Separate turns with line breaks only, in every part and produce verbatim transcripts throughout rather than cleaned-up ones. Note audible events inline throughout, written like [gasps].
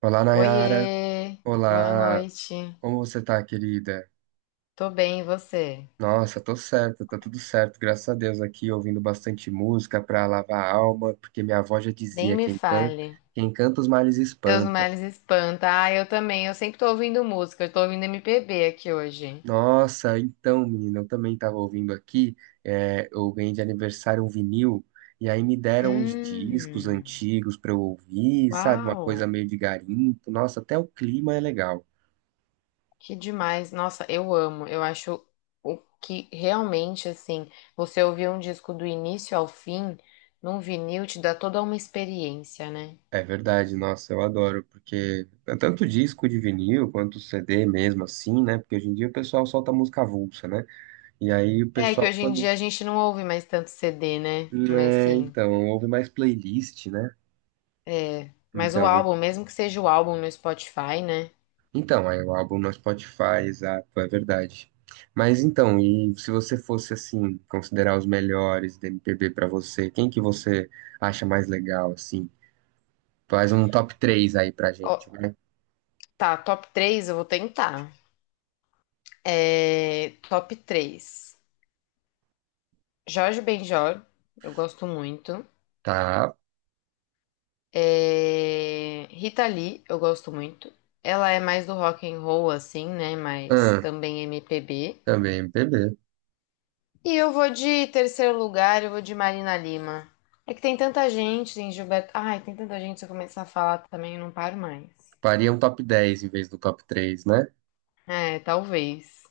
Olá, Nayara.
Oiê, boa
Olá.
noite.
Como você tá, querida?
Tô bem, e você?
Nossa, tô certo, tá tudo certo, graças a Deus aqui, ouvindo bastante música pra lavar a alma, porque minha avó já
Nem
dizia,
me
quem canta,
fale.
quem canta os males
Seus
espanta.
males espanta. Ah, eu também. Eu sempre tô ouvindo música. Eu tô ouvindo M P B aqui hoje.
Nossa, então, menina, eu também tava ouvindo aqui, é, eu ganhei de aniversário um vinil, e aí me deram uns discos
Hum,
antigos pra eu ouvir, sabe, uma coisa
uau,
meio de garimpo. Nossa, até o clima é legal.
que demais. Nossa, eu amo. Eu acho o que realmente, assim, você ouvir um disco do início ao fim, num vinil, te dá toda uma experiência, né?
É verdade, nossa, eu adoro, porque é tanto disco de vinil quanto C D mesmo, assim, né? Porque hoje em dia o pessoal solta música avulsa, né? E aí o
É que
pessoal,
hoje em
quando.
dia a gente não ouve mais tanto C D, né? Mas
É,
sim.
então, ouve mais playlist, né?
É, mas o
Então,
álbum, mesmo que seja o álbum no Spotify, né?
então, aí o álbum no Spotify, exato, é verdade. Mas então, e se você fosse, assim, considerar os melhores da M P B pra você, quem que você acha mais legal, assim? Faz um top três aí pra
Ó,
gente, né?
tá, top três, eu vou tentar. É, top três. Jorge Benjor, eu gosto muito.
Tá,
É, Rita Lee, eu gosto muito. Ela é mais do rock and roll, assim, né? Mas
ah,
também M P B.
também M P B.
E eu vou de terceiro lugar, eu vou de Marina Lima. É que tem tanta gente, tem Gilberto. Ai, tem tanta gente, se eu começar a falar também, eu não paro mais.
Faria um top dez em vez do top três, né?
É, talvez.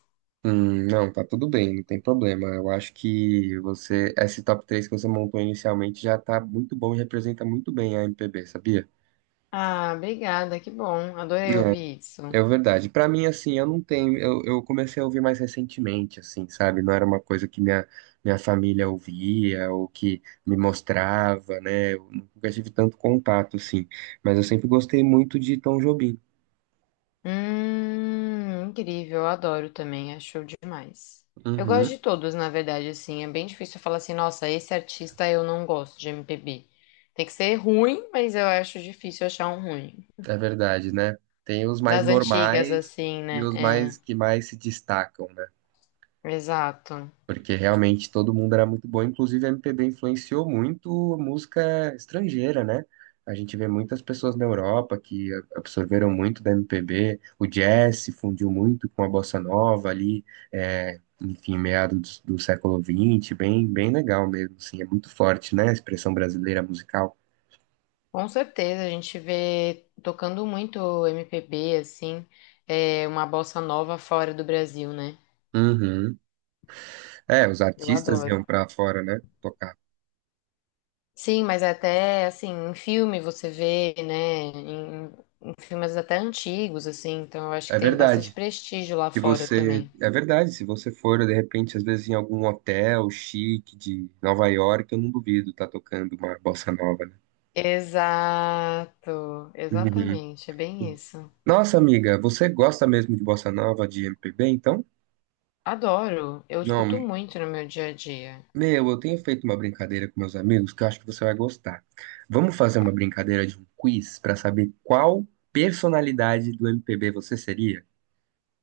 Hum, não, tá tudo bem, não tem problema. Eu acho que você, esse top três que você montou inicialmente já tá muito bom e representa muito bem a M P B, sabia?
Ah, obrigada, que bom. Adorei ouvir
É,
isso.
é verdade. Pra mim, assim, eu não tenho. Eu, eu comecei a ouvir mais recentemente, assim, sabe? Não era uma coisa que minha, minha família ouvia ou que me mostrava, né? Eu nunca tive tanto contato, assim. Mas eu sempre gostei muito de Tom Jobim.
Hum, incrível, eu adoro também, é show demais. Eu gosto
Uhum.
de todos, na verdade, assim, é bem difícil eu falar assim, nossa, esse artista eu não gosto de M P B. Tem que ser ruim, mas eu acho difícil achar um ruim.
É verdade, né? Tem os mais
Das antigas,
normais
assim,
e
né?
os
É,
mais que mais se destacam, né?
exato.
Porque realmente todo mundo era muito bom, inclusive a M P B influenciou muito música estrangeira, né? A gente vê muitas pessoas na Europa que a- absorveram muito da M P B, o jazz se fundiu muito com a bossa nova ali, é, enfim, meados do, do século vinte, bem, bem legal mesmo, assim, é muito forte, né? A expressão brasileira musical.
Com certeza, a gente vê tocando muito M P B, assim, é uma bossa nova fora do Brasil, né?
Uhum. É, os
Eu
artistas
adoro.
iam pra fora, né? Tocar.
Sim, mas até assim, em filme você vê, né? Em, em filmes até antigos, assim, então eu acho
É
que tem bastante
verdade.
prestígio lá
Se
fora
você,
também.
é verdade, se você for de repente, às vezes em algum hotel chique de Nova York, eu não duvido tá tocando uma bossa nova, né?
Exato,
Uhum.
exatamente, é bem isso.
Nossa, amiga, você gosta mesmo de bossa nova, de M P B, então?
Adoro, eu escuto
Não,
muito no meu dia a dia.
meu, eu tenho feito uma brincadeira com meus amigos que eu acho que você vai gostar. Vamos fazer uma
Tá.
brincadeira de um quiz para saber qual personalidade do M P B você seria?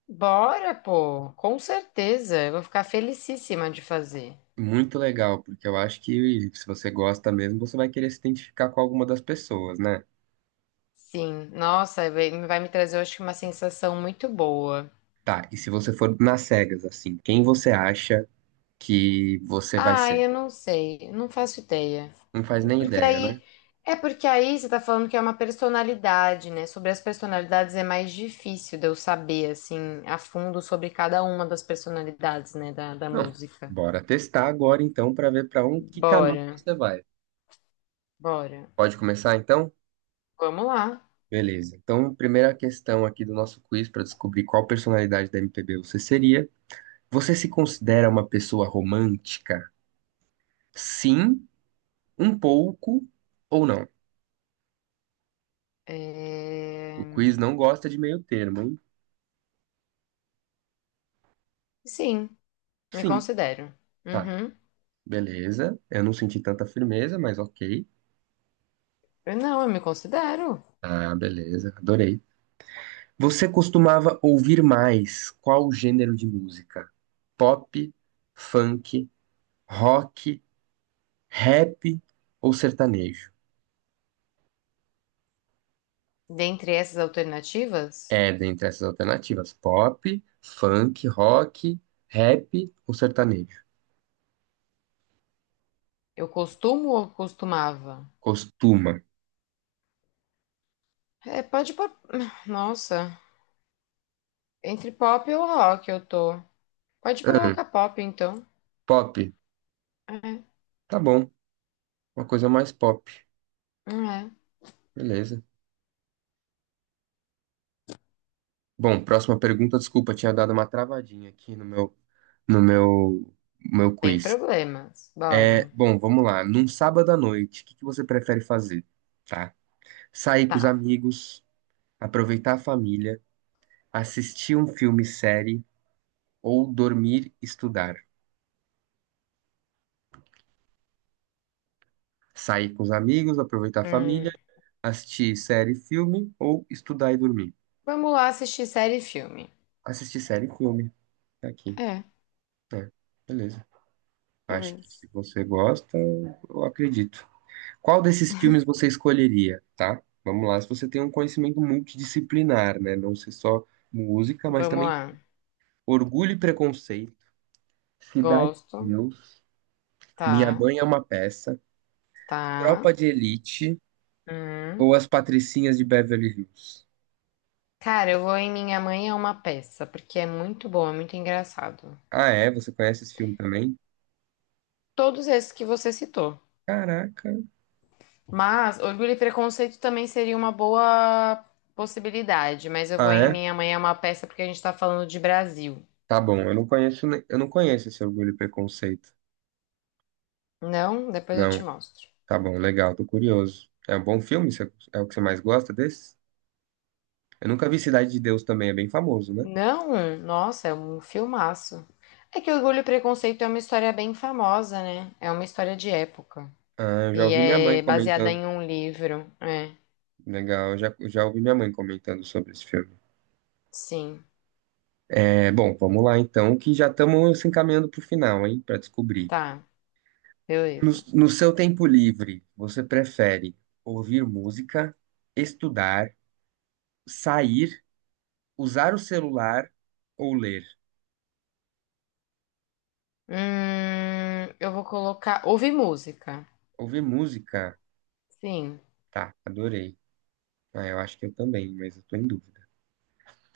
Bora, pô, com certeza, eu vou ficar felicíssima de fazer.
Muito legal, porque eu acho que se você gosta mesmo, você vai querer se identificar com alguma das pessoas, né?
Sim, nossa, vai vai me trazer, eu acho que uma sensação muito boa.
Tá, e se você for nas cegas, assim, quem você acha que você vai
Ah,
ser?
eu não sei, não faço ideia.
Não faz nem
Porque
ideia, né?
aí, é porque aí você tá falando que é uma personalidade, né? Sobre as personalidades é mais difícil de eu saber, assim, a fundo sobre cada uma das personalidades, né, da, da
Não.
música.
Bora testar agora então pra ver pra um que caminho
Bora,
você vai.
bora.
Pode começar então?
Vamos lá.
Beleza. Então, primeira questão aqui do nosso quiz pra descobrir qual personalidade da M P B você seria. Você se considera uma pessoa romântica? Sim, um pouco ou não?
É,
O quiz não gosta de meio termo, hein?
Sim, me
Sim.
considero.
Tá,
Uhum.
beleza. Eu não senti tanta firmeza, mas ok.
Eu não, eu me considero.
Ah, beleza, adorei. Você costumava ouvir mais qual gênero de música? Pop, funk, rock, rap ou sertanejo?
Dentre essas alternativas,
É, dentre essas alternativas, pop, funk, rock, rap ou sertanejo?
eu costumo ou costumava?
Costuma.
É, pode pôr. [sighs] Nossa. Entre pop e o rock eu tô. Pode
Ahn,
colocar pop, então.
Pop.
É,
Tá bom, uma coisa mais pop.
não é.
Beleza. Bom, próxima pergunta. Desculpa, tinha dado uma travadinha aqui no meu, no meu, meu
Sem
quiz.
problemas.
É,
Bora.
bom, vamos lá. Num sábado à noite, o que que você prefere fazer? Tá? Sair com os
Tá.
amigos, aproveitar a família, assistir um filme, série ou dormir, estudar. Sair com os amigos, aproveitar a família,
Hum,
assistir série, filme ou estudar e dormir.
Vamos lá assistir série e filme.
Assistir série, e filme. Tá aqui.
É,
É, beleza. Acho que
beleza.
se você gosta, eu acredito. Qual desses filmes você escolheria, tá? Vamos lá. Se você tem um conhecimento multidisciplinar, né? Não ser só música, mas
Vamos
também
lá.
Orgulho e Preconceito, Cidade de
Gosto.
Deus, Minha
Tá.
Mãe é uma Peça,
Tá.
Tropa de Elite
Hum.
ou As Patricinhas de Beverly Hills?
Cara, eu vou em Minha Mãe é uma peça, porque é muito bom, é muito engraçado.
Ah, é? Você conhece esse filme também?
Todos esses que você citou.
Caraca.
Mas Orgulho e Preconceito também seria uma boa possibilidade, mas eu vou
Ah,
em
é?
Minha Mãe é uma peça porque a gente tá falando de Brasil.
Tá bom, eu não conheço, ne- eu não conheço esse Orgulho e Preconceito.
Não, depois eu
Não,
te mostro.
tá bom, legal, tô curioso. É um bom filme? Você- É o que você mais gosta desse? Eu nunca vi Cidade de Deus também, é bem famoso, né?
Não, nossa, é um filmaço. É que Orgulho e Preconceito é uma história bem famosa, né? É uma história de época.
Ah, eu já
E
ouvi minha mãe
é baseada
comentando.
em um livro. É,
Legal, eu já, eu já ouvi minha mãe comentando sobre esse filme.
sim.
É, bom, vamos lá então, que já estamos se encaminhando para o final, hein, para descobrir.
Tá,
No,
beleza.
no seu tempo livre, você prefere ouvir música, estudar, sair, usar o celular ou ler?
Hum, eu vou colocar. Ouve música.
Ouvir música?
Sim,
Tá, adorei. Ah, eu acho que eu também, mas eu tô em dúvida.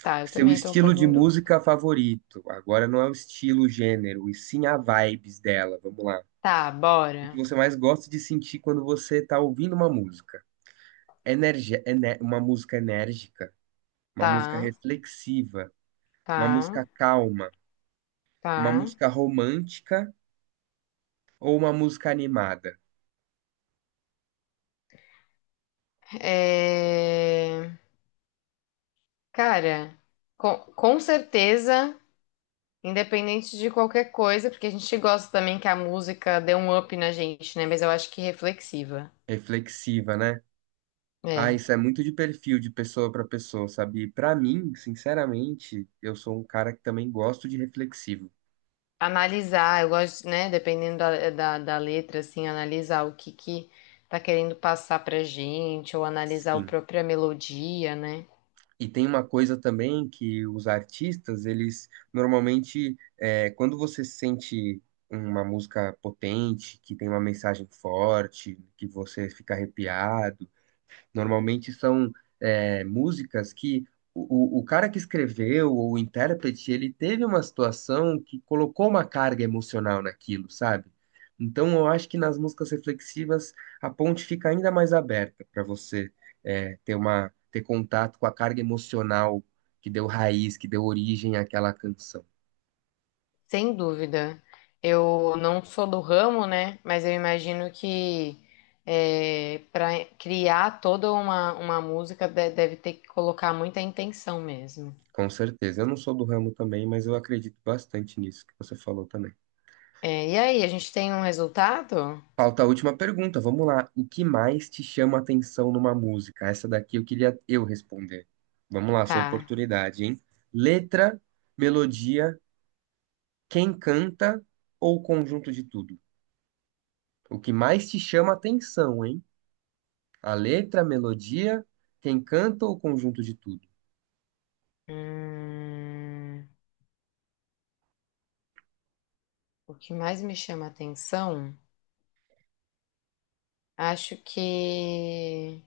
tá, eu
Seu
também tô um
estilo
pouco
de
em dúvida.
música favorito? Agora não é o estilo, o gênero, e sim a vibes dela. Vamos lá.
Tá,
O que
bora.
você mais gosta de sentir quando você tá ouvindo uma música? Energia, ene- uma música enérgica? Uma música
Tá,
reflexiva, uma
tá,
música calma, uma
tá.
música romântica ou uma música animada?
É... Cara, com, com certeza. Independente de qualquer coisa, porque a gente gosta também que a música dê um up na gente, né? Mas eu acho que reflexiva.
Reflexiva, né? Ah,
É.
isso é muito de perfil de pessoa para pessoa, sabe? Para mim, sinceramente, eu sou um cara que também gosto de reflexivo.
Analisar, eu gosto, né? Dependendo da, da, da letra, assim, analisar o que que tá querendo passar pra gente, ou analisar a
Sim.
própria melodia, né?
E tem uma coisa também que os artistas, eles normalmente, é, quando você sente uma música potente, que tem uma mensagem forte, que você fica arrepiado, normalmente são é, músicas que o, o o cara que escreveu, ou o intérprete, ele teve uma situação que colocou uma carga emocional naquilo, sabe? Então eu acho que nas músicas reflexivas a ponte fica ainda mais aberta para você é, ter uma, ter contato com a carga emocional que deu raiz, que deu origem àquela canção.
Sem dúvida. Eu não sou do ramo, né? Mas eu imagino que é, para criar toda uma, uma música de- deve ter que colocar muita intenção mesmo.
Com certeza. Eu não sou do ramo também, mas eu acredito bastante nisso que você falou também.
É, e aí, a gente tem um resultado?
Falta a última pergunta, vamos lá. O que mais te chama a atenção numa música? Essa daqui eu queria eu responder. Vamos lá, sua
Tá.
oportunidade, hein? Letra, melodia, quem canta ou conjunto de tudo? O que mais te chama a atenção, hein? A letra, a melodia, quem canta ou conjunto de tudo?
Hum, o que mais me chama atenção, acho que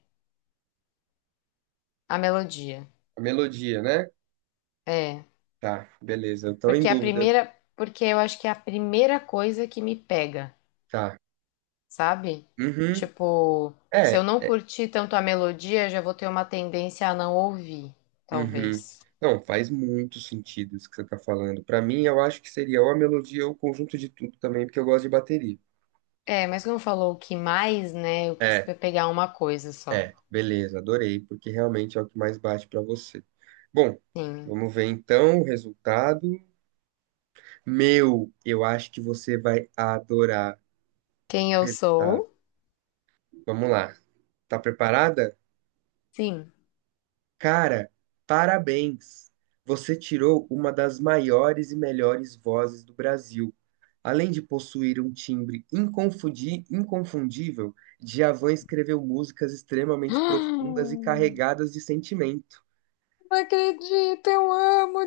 a melodia.
A melodia, né?
É,
Tá, beleza, eu tô em
porque a
dúvida.
primeira, porque eu acho que é a primeira coisa que me pega,
Tá.
sabe?
Uhum.
Tipo, se eu
É,
não curtir tanto a melodia, eu já vou ter uma tendência a não ouvir,
uhum.
talvez.
Não, faz muito sentido isso que você tá falando. Pra mim, eu acho que seria ou a melodia ou o conjunto de tudo também, porque eu gosto de bateria.
É, mas como falou o que mais, né? Eu quis
É,
pegar é uma coisa só.
é, beleza, adorei, porque realmente é o que mais bate pra você. Bom,
Sim.
vamos ver então o resultado. Meu, eu acho que você vai adorar
Quem
o
eu
resultado.
sou?
Vamos lá. Tá preparada?
Sim.
Cara, parabéns! Você tirou uma das maiores e melhores vozes do Brasil, além de possuir um timbre inconfundi- inconfundível. Djavan escreveu músicas
[gasps]
extremamente profundas e
Não
carregadas de sentimento.
acredito, eu amo o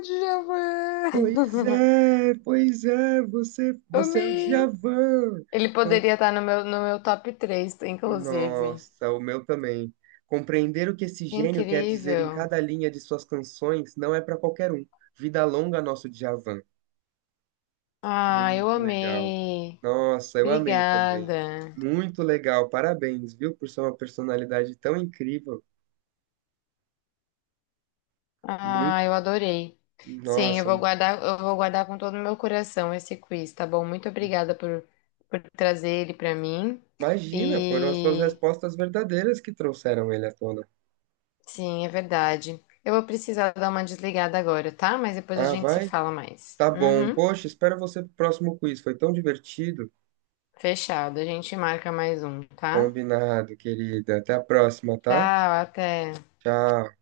Pois
Djavan.
é, pois é, você,
[laughs]
você é o
Amei.
Djavan.
Ele
Com-
poderia estar no meu, no meu top três, inclusive.
Nossa, o meu também. Compreender o que esse
Que
gênio quer dizer em
incrível.
cada linha de suas canções não é para qualquer um. Vida longa, nosso Djavan.
Ah, eu
Muito legal.
amei.
Nossa, eu amei também.
Obrigada.
Muito legal. Parabéns, viu, por ser uma personalidade tão incrível. Muito,
Ah, eu adorei. Sim, eu
nossa,
vou guardar, eu vou guardar com todo o meu coração esse quiz, tá bom? Muito obrigada por, por trazer ele para mim.
imagina, foram as suas
E
respostas verdadeiras que trouxeram ele à tona.
sim, é verdade. Eu vou precisar dar uma desligada agora, tá? Mas depois a
Ah,
gente se
vai?
fala mais.
Tá bom.
Uhum.
Poxa, espero você pro próximo quiz. Foi tão divertido.
Fechado. A gente marca mais um, tá?
Combinado, querida. Até a próxima, tá?
Tchau, até.
Tchau.